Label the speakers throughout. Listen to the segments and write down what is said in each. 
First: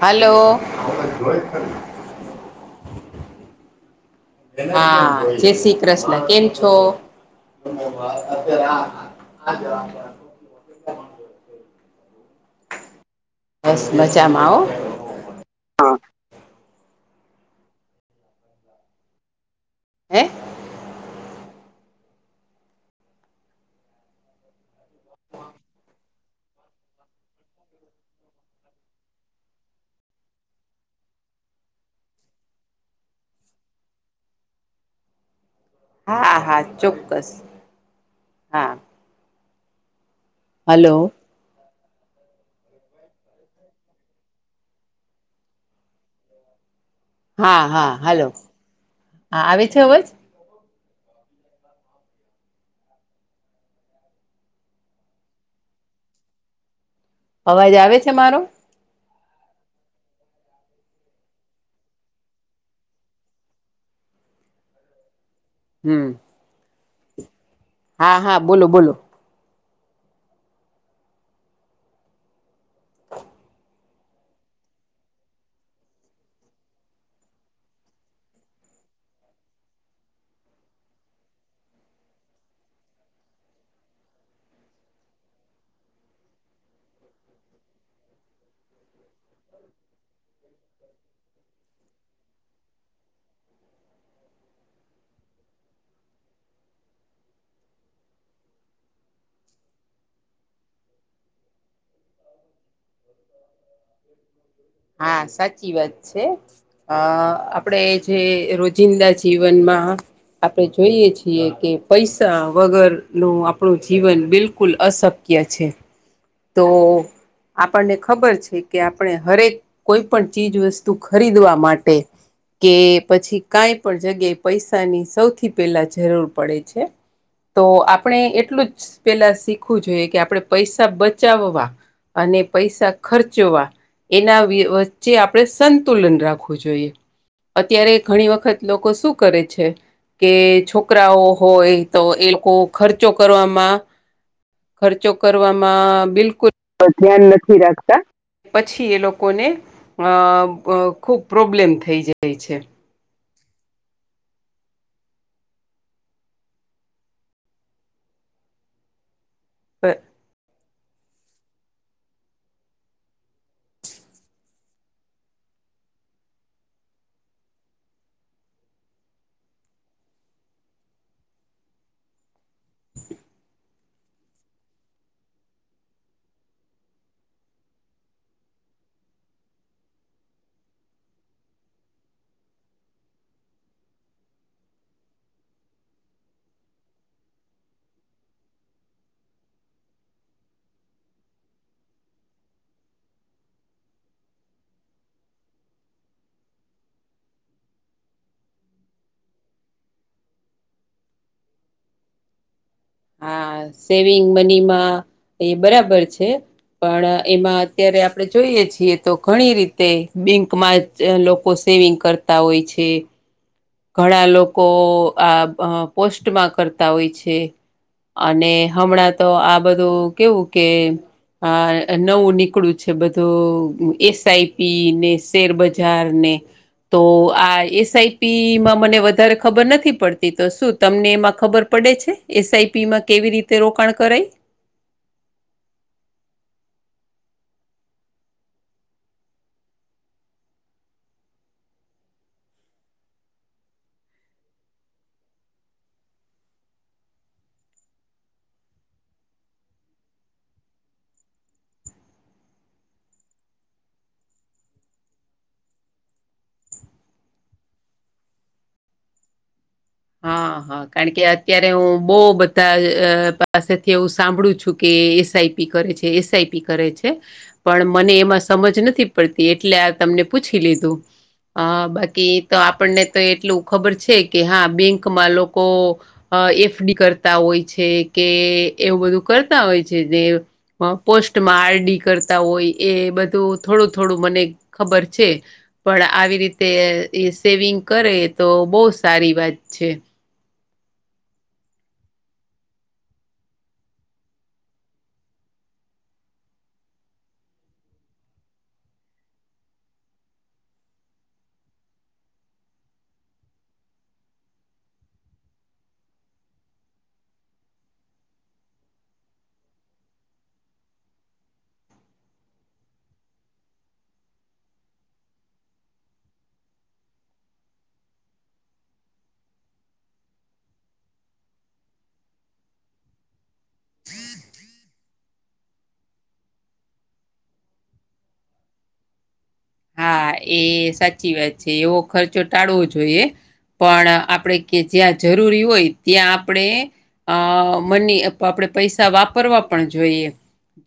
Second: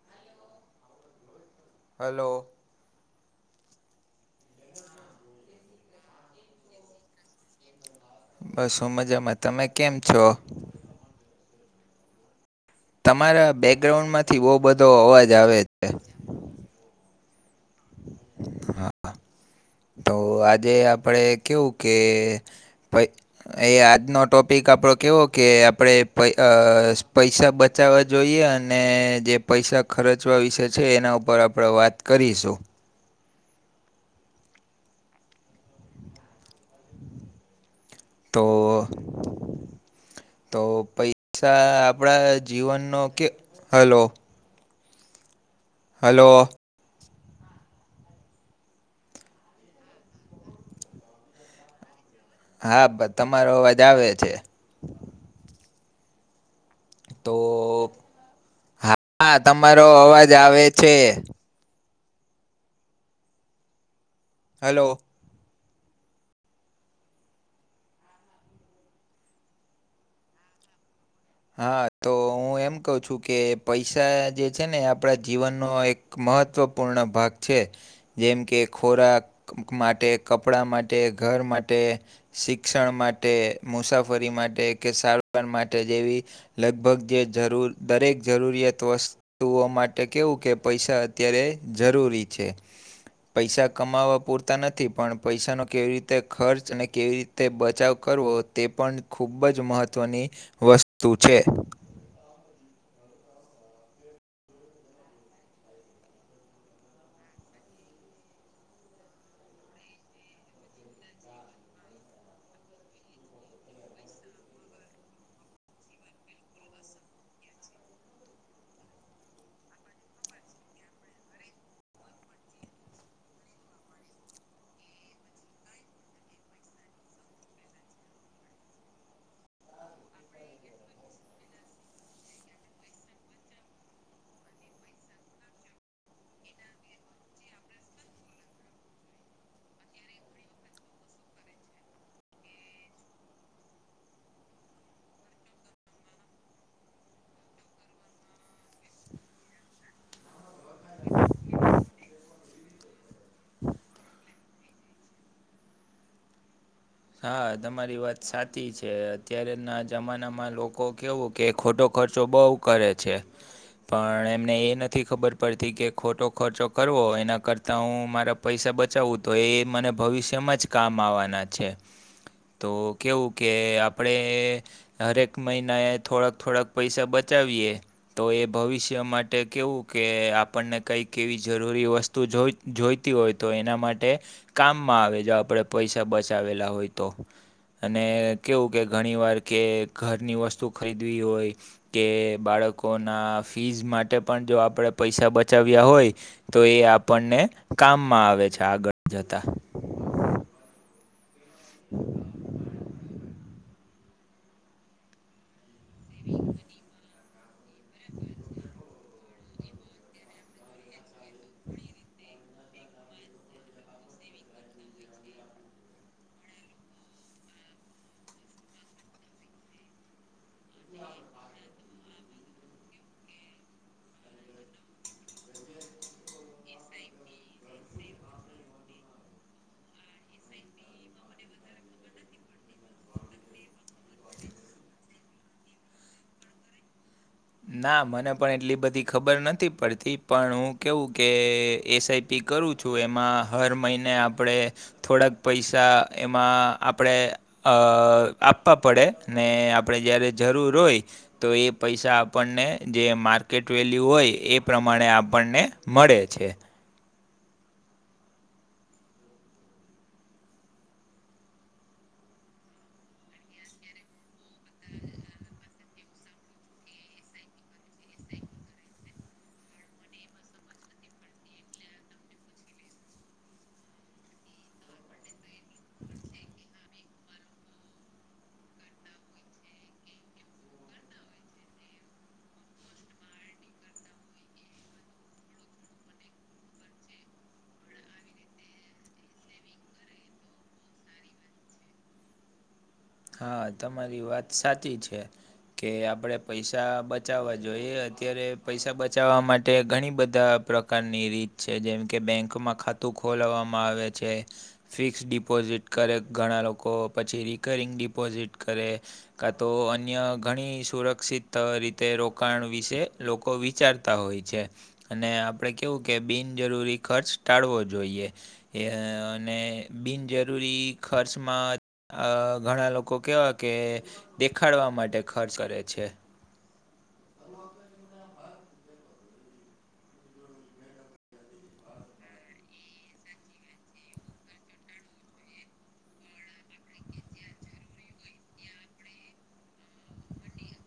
Speaker 1: Hello.
Speaker 2: Hello
Speaker 1: હા જય શ્રી કૃષ્ણ કેમ છો?
Speaker 2: બસ હું મજામાં. તમે કેમ છો? તમારા
Speaker 1: બસ
Speaker 2: બેકગ્રાઉન્ડ માંથી
Speaker 1: મજામાં
Speaker 2: બહુ
Speaker 1: હો
Speaker 2: બધો અવાજ આવે છે. હા તો
Speaker 1: હે
Speaker 2: આજે આપડે કેવું કે [inaudible] એ આજનો ટોપિક આપડો કેવો કે આપડે પ પૈસા બ ચાવા જોઈએ અને જે પૈસા ખર્ચવા વિશે છે એના ઉપર આપણે વાત કરીશું.
Speaker 1: હા હા ચોક્કસ
Speaker 2: તો
Speaker 1: હા
Speaker 2: તો
Speaker 1: હલો
Speaker 2: પૈસા આપણા જીવનનો કે હલો હલો
Speaker 1: હા હા હલો હા આવે છે અવજ
Speaker 2: હા તમારો અવાજ આવે છે. તો
Speaker 1: અવાજ આવે છે મારો
Speaker 2: હા તમારો અવાજ આવે છે. હલો
Speaker 1: હમ્મ. હા હા બોલો બોલો
Speaker 2: હા તો હું એમ કહું છું કે પૈસા જે છે ને આપણા જીવનનો એક મહત્વપૂર્ણ ભાગ છે. જેમ કે ખોરાક માટે કપડાં માટે ઘર માટે શિક્ષણ માટે મુસાફરી માટે કે સારવાર માટે જેવી લગભગ જે જરૂર દરેક જરૂરિયાત વસ્તુ ઓ માટે કેવું કે પૈસા અત્યારે જરૂરી છે. પૈસા કમાવવા પૂરતા નથી પણ પૈસાનો કેવી રીતે ખર્ચ અને કેવી રીતે બચાવ કરવો તે પણ ખૂબ જ મહત્વની વસ્તુ છે.
Speaker 1: હા સાચી વાત છે. અ આપડે જે રોજિંદા જીવનમાં આપણે જોઈએ છીએ કે પૈસા વગર નું આપણું જીવન બિલકુલ અશક્ત કે છે. તો આપણને ખબર છે કે આપણે ધરે. કોઈ પણ ચીજ વસ્તુ ખરીદવા માટે. કે પછી કઈ પણ જગ્યાએ પૈસાની સૌથી પેલા જરૂર પડે છે. તો આપણે એટલું જ પેલા શીખવું જોઈએ કે આપણે પૈસા બચાવવા અને પૈસા ખર્ચવા એના વચ્ચે આપણે સંતુલન રાખવું જોઈએ. અત્યારે ઘણી વખત લોકો શું કરે છે કે છોકરાઓ હોય તો એ લોકો ખર્ચો કરવામાં ખર્ચો કરવામાં બિલકુલ ધ્યાન નથી રાખતા. પછી એ લોકોને અ ખૂબ પ્રોબ્લેમ થઈ જાય છે.
Speaker 2: [inaudible] હા તમારી વાત સાચી છે અત્યારેના જમાનામાં લોકો. કેવું કે ખોટો ખર્ચો બઉ કરે છે. પણ એમને એ નથી ખબર પડતી કે ખોટો ખર્ચો કરવો એના કરતાં હું મારા પૈસા બચાવવું તો એ મને ભવિષ્યમાં જ કામ આવવાના છે. તો કેવું કે આપણે. હરેક મહિના એ થોડાક થોડાક પૈસા બચાવીએ. તો એ ભવિષ્ય માટે કેવું કે આપણને કઈક એવી જરૂરી વસ્તુ જોઈતી હોય તો એના માટે કામમાં આવે જો આપણેે પૈસા બચાવેલા. ના હોય તો. અને કેવું કે ઘણી વાર કે ઘરની વસ્તુ ખરીદવી હોય. કે બાળકોના ફીઝ માટે પણ જો આપળે પૈસા બચાવ્યા હોય. તો એ આપણને કામમાં આવે છે આગળ જતા [inaudible]
Speaker 1: હા સેવિંગ મનીમાં એ બરાબર છે પણ એમાં. અત્યારે આપણે જોઈએ છીએ તો ઘણી રીતે બેંકમાં. લોકો સેવિંગ કરતા હોય છે. ઘણા લોકો આ પોસ્ટમાં કરતા હોય છે. અને હમણાં તો આ બધું કેવું કે. આ નવું નીકળ્યું છે બધું એસઆઈપી ને શેરબજાર ને. તો આ એસઆઈપી. માં મને વધારે ખબર નથી પડતી તો શું તમને એમાં ખબર પડે છે એસઆઈપીમાં કેવી રીતે. તે રોકાણ કરે.
Speaker 2: ના મને પણ એટલી બધી ખબર નથી પડતી પણ હું કેવું કે એસઆઈ. પી કરું છું એમાં હર મહિને આપણે. થોડાક પૈસા એમાં આપણે. અ આપા પડે ને આપળે જ્યારે જરૂર હોય તો એ પૈસા. આપણને જે માર્કેટ વેલ્યુ હોય એ પ્રમાણે આપણને મળે છે.
Speaker 1: હ હ કાન કે અત્યારે હું બો બધા અ પાસેથી એવું સાંભળું. ચુ કે એસ આઈ પી કરે છે એસ આઈ પી કરે છે પણ મને એમાં સમજ નથી. પળતી એટલે આ તમને પૂછી લીધું. અ બાકી તો આપણને તો એટલું ખબર છે કે હા બેંકમાં લોકો. અ એફ ડી કરતા હોય છે કે એવું બધું કરતા હોય છે દેવ. હ પોસ્ટમાં આર ડી કરતા હોય એ બધું થોડું થોડું મને ખબર છે. પણ આવી રીતે એ સેવિંગ કરે તો બો સારી વાત છે.
Speaker 2: હા તમારી વાત સાચી છે. કે આપળે પૈસા બચાવા જોઈએ અત્યારે પૈસા બચાવા માટે ઘણી બધા. પ્રકારની રીત છે જેમ કે બેંકમાં ખાતું ખોલવામાં આવે છે. ફિક્સ ડિપોઝિટ કરે ઘણા લોકો, પછી રિકરિંગ ડિપોઝિટ કરે. કા તો અન્ય ઘણી સુરક્ષિત અ રીતે રોકાણ વિશે લોકો વિચાર કરતા હોય છે અને આપળે કેવું કે બિનજરૂરી ખર્ચ ટાળવો જોઈએ એ અને બિનજરૂરી ખર્ચમાં અ ઘણા લો કો કેવા કે દેખાડવા માટે ખર્ચ કરે છે. [inaudible]
Speaker 1: હા એ સાચી વાત છે એવો ખર્ચો ટાળવો જોઈએ. પણ આપળે કે જ્યાં જરૂરી હોય ત્યાં આપળે અ મની અથવા પૈસા વાપરવા પણ જોઈએ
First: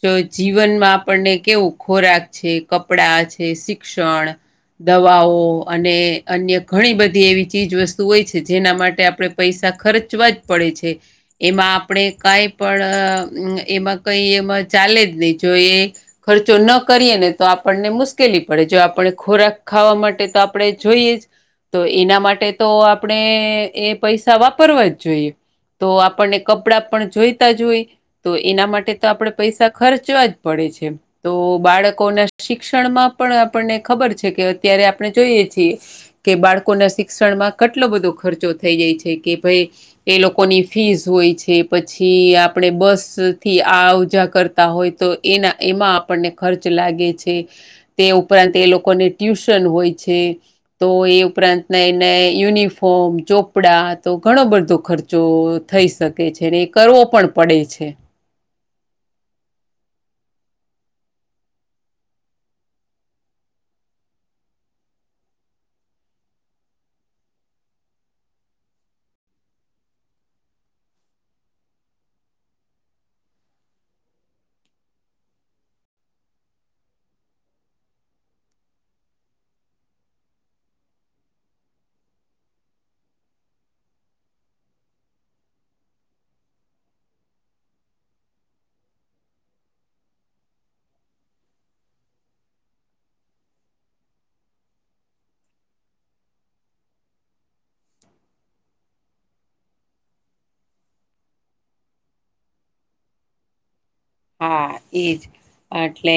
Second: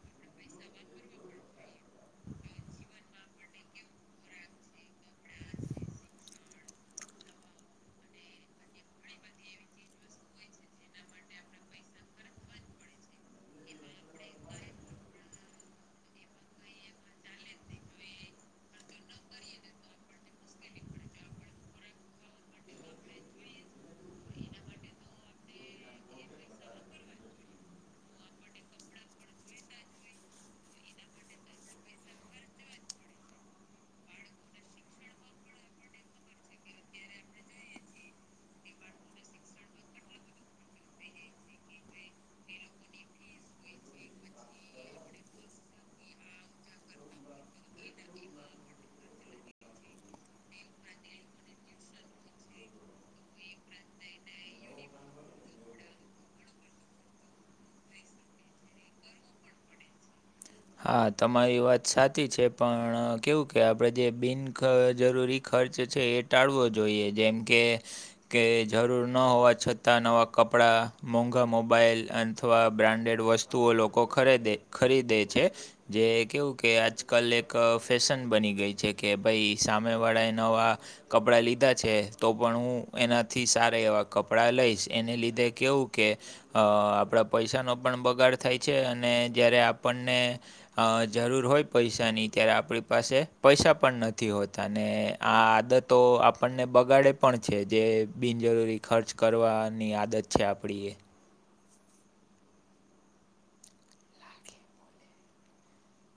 Speaker 1: જો જીવનમાં આપણને કેવું ખોરાક છે, કપડા છે, શિક્ષણ, દવાઓ અને અન્ય ઘણી બધી એવી ચીજવસ્તુ હોય છે જેના માટે આપળે પૈસા ખર્ચવા જ પડે છે એમાં આપળે કાઈ પણ અ એમાં કઈ એમાં ચાલે જ નય જો એ ખર્ચો ન કરીએ ને તો આપણને મુશ્કિલી આપળે જો આપળે ખોરાક ખાવા માટે તો આપળે જોઈએ જ તો એના માટે તો આપળે એ પૈસા વાપરવા જ જોઈએ તો આપણને કપડાં પણ જોઈતા જ હોય તો એના માટે તો આપળે પૈસા ખર્ચવા જ પડે છે તો બાળકોને શિક્ષણમાં પણ આપણને ખબર છે કે અત્યારે આપળે જોઈએ છીએ કે બાળકોના શિક્ષણમાં કેટલો બધો ખર્ચો થઈ જાય છે કે ભઈ એ લોકોની ફીઝ હોય છે, પછી આપળે બસથી આવ જા કરતા હોય તો એના એમાં આપણને ખર્ચ લાગે છે તે ઉપરાંત એ લોકોને ટ્યુશન હોય છે તો એ ઉપરાંત ના યુનિફોર્મ ચોપડા તો ઘણો બધો ખર્ચ જો થઈ શકે છે ને એ કરવો પણ પડે છે
Speaker 2: હા તમારી વાત સાચી છે પણ કેવું કે આપળે જે બિન જરૂરી ખર્ચ છે એ ટાળવો જોઈએ જેમ કે કે જરૂર ન હોવા છતાં નવાં કપડાં મોંઘા મોબાઈલ અથવા બ્રાન્ડેડ વસ્તુ વસ્તુઓ લોકો ખરેદે ખરીદે છે. જે કેવું કે આજકાલ એક ફેશન બની ગઈ છે કે ભઈ સામે વાળા એ નવા કપડાં લીધા છે તો પણ હું એનાથી સારા એવા કપડાં લઈશ એને લીધે કેવું કે અ આપળા પૈસાનો પણ બગાડ થાય છે અને જયારે આપણને અ જરૂર હોય પૈસાની ત્યારે આપળી પાસે પૈસા પણ નથી હોતા ને આ આદતો આપણને બગાડે પણ છે જે બિનજરૂરી ખર્ચ કરવાની આદત છે આપળી એ
Speaker 1: હા ઈજ આટલે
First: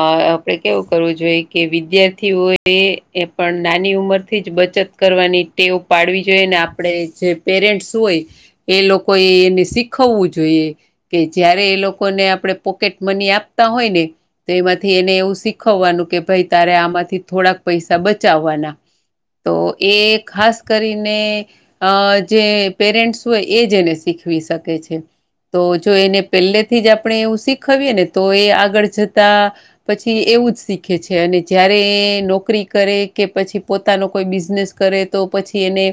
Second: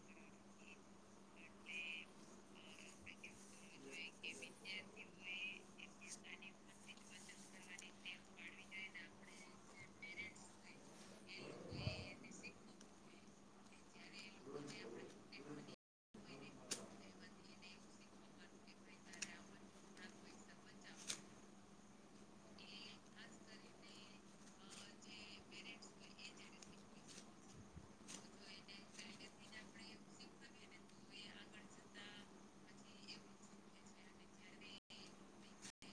Speaker 1: અ આપળે કેવું કરવું જોઈએ કે વિદ્યાર્થીઓ એ એ પણ નાની ઉંમર થી જ બચત કરવાની ટેવ પાડવી જોઈએ ને આપળે જે પેરેન્ટ્સ હોય એ લોકો એ એને શીખવવું જોઈએ કે જય્યારે એ લોકો લોકોને આપણે પોકેટ મની આપતા હોય ને તો એમાંથી એને એવું શીખવવાનું કે ભાઈ તારે આમાંથી થોડાક પૈસા બચાવવાના તો એ ખાસ કરીને અ જે પેરેન્ટ્સ હોય એજને શીખવી શકે છે તો જો એને પહેલે થી જ આપણે એવું શીખવીએ ને તો એ આગળ જતા પછી એવું જ શીખે છે અને જયારે નોકરી કરે કે પછી પોતાનો કોઈ બિઝનેસ કરે તો પછી એને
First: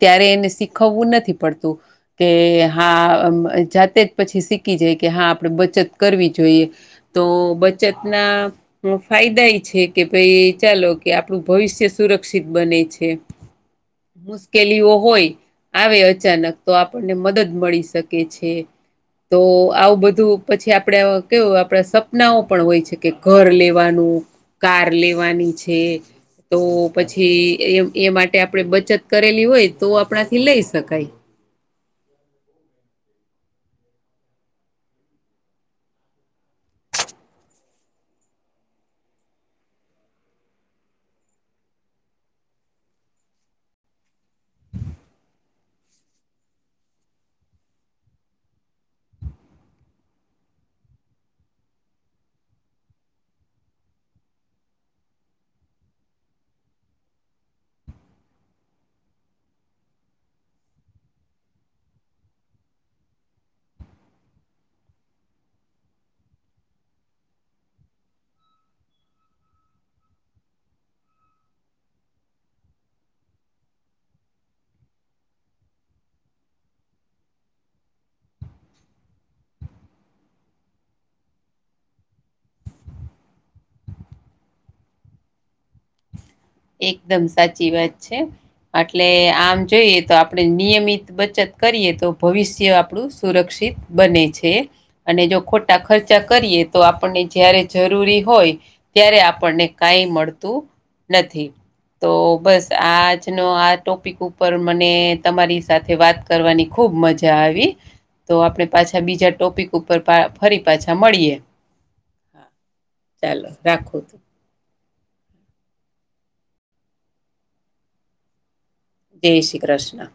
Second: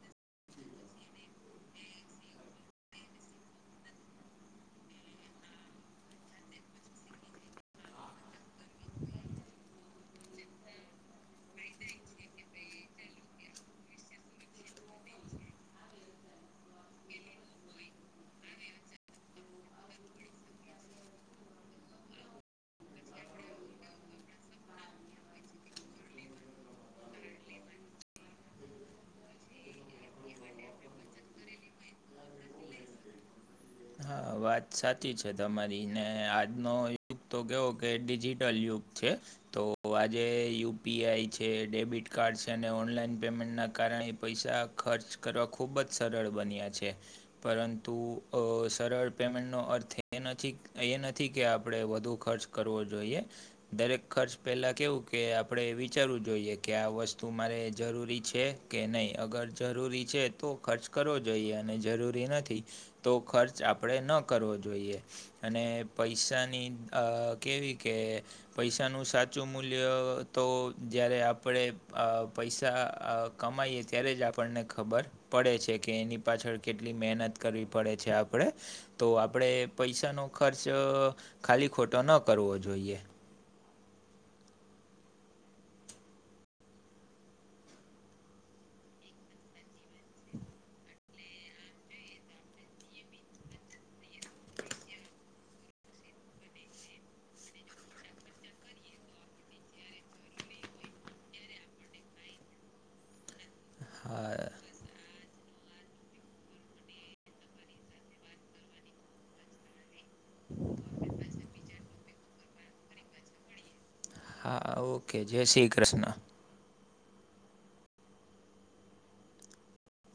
Speaker 1: ત્યારે એને શીખવવું નથી પડતું કે હા જાતે જ પછી શીખી જાય કે હા આપણે બચત કરવી જોઈએ તો બચતના ફાયદા એ છે કે ભાઈ ચાલો કે આપણું ભવિષ્ય સુરક્ષિત બને છે
Speaker 2: [unintelligible]
Speaker 1: મુશ્કેલીઓ હોય આવે અચાનક તો આપણને મદદ મળી શકે છે. તો આવું બધું પછી આપડે કેવું આપણા સપનાઓ પણ હોય છે કે ઘર લેવાનું કાર લેવાની છે. તો પછી એ એ માટે આપણેે બચત કરેલી હોય તો આપણાથી લઈ શકાય
Speaker 2: વાત સાચી છે તમારી ને આજનો તો કેવો કે ડિજિટલ યુગ છે તો આજે યુપીઆઈ છે ડેબિટ કાર્ડ છે અને ઓનલાઈન પેમેન્ટના કારણે પૈસા ખર્ચ કરવા ખૂબ જ સરળ બન્યા છે પરંતુ સરળ પેમેન્ટ નો અર્થ એ નથી એ નથી કે આપણેે વધુ ખર્ચ કરવો જોઈએ દરેક ખર્ચ પહેલાં કેવું કે આપણે વિચારવું જોઈએ કે આ વસ્તુ મારે જરૂરી છે. કે નહીં અગર જરૂરી છે તો ખર્ચ કરવો જોઈએ અને જરૂરી નથી તો ખર્ચ આપણેે ન કરવો જોઈએ અને પૈસાની આ કેવી કે પૈસાનું સાચું મૂલ્ય તો જારે આપણે અ પૈસા અ કમાઈએ ત્યારે જ આપણને ખબર પડે છે કે એની પાછળ કેટલી મહેનત કરવી પડે છે આપડે તો આપડે પૈસાનો ખર્ચ ખાલી ખોટો ન કરવો જોઈએ
Speaker 1: એકદમ સાચી વાત છે એટલે આમ જોઈએ તો આપણે નિયમિત બચત કરીએ તો ભવિષ્ય આપણું સુરક્ષિત બને છે. અને જો ખોટા ખર્ચા કરીએ તો આપણને જારે જરૂરી હોય ત્યારે આપણને કાંઈ મળતું નથી તો બસ આજનો આ ટોપિક
Speaker 2: હા
Speaker 1: ઉપર મને તમારી સાથે વાત કરવાની ખુબ મજા આવી તો આપડણે પાછા બીજા ટોપિક ઉપર પા ફરી પાછા મળીએ હા ચાલો રાખૂ
Speaker 2: હા ઓકે જય શ્રી કૃષ્ણ
Speaker 1: જય શ્રી કૃષ્ણ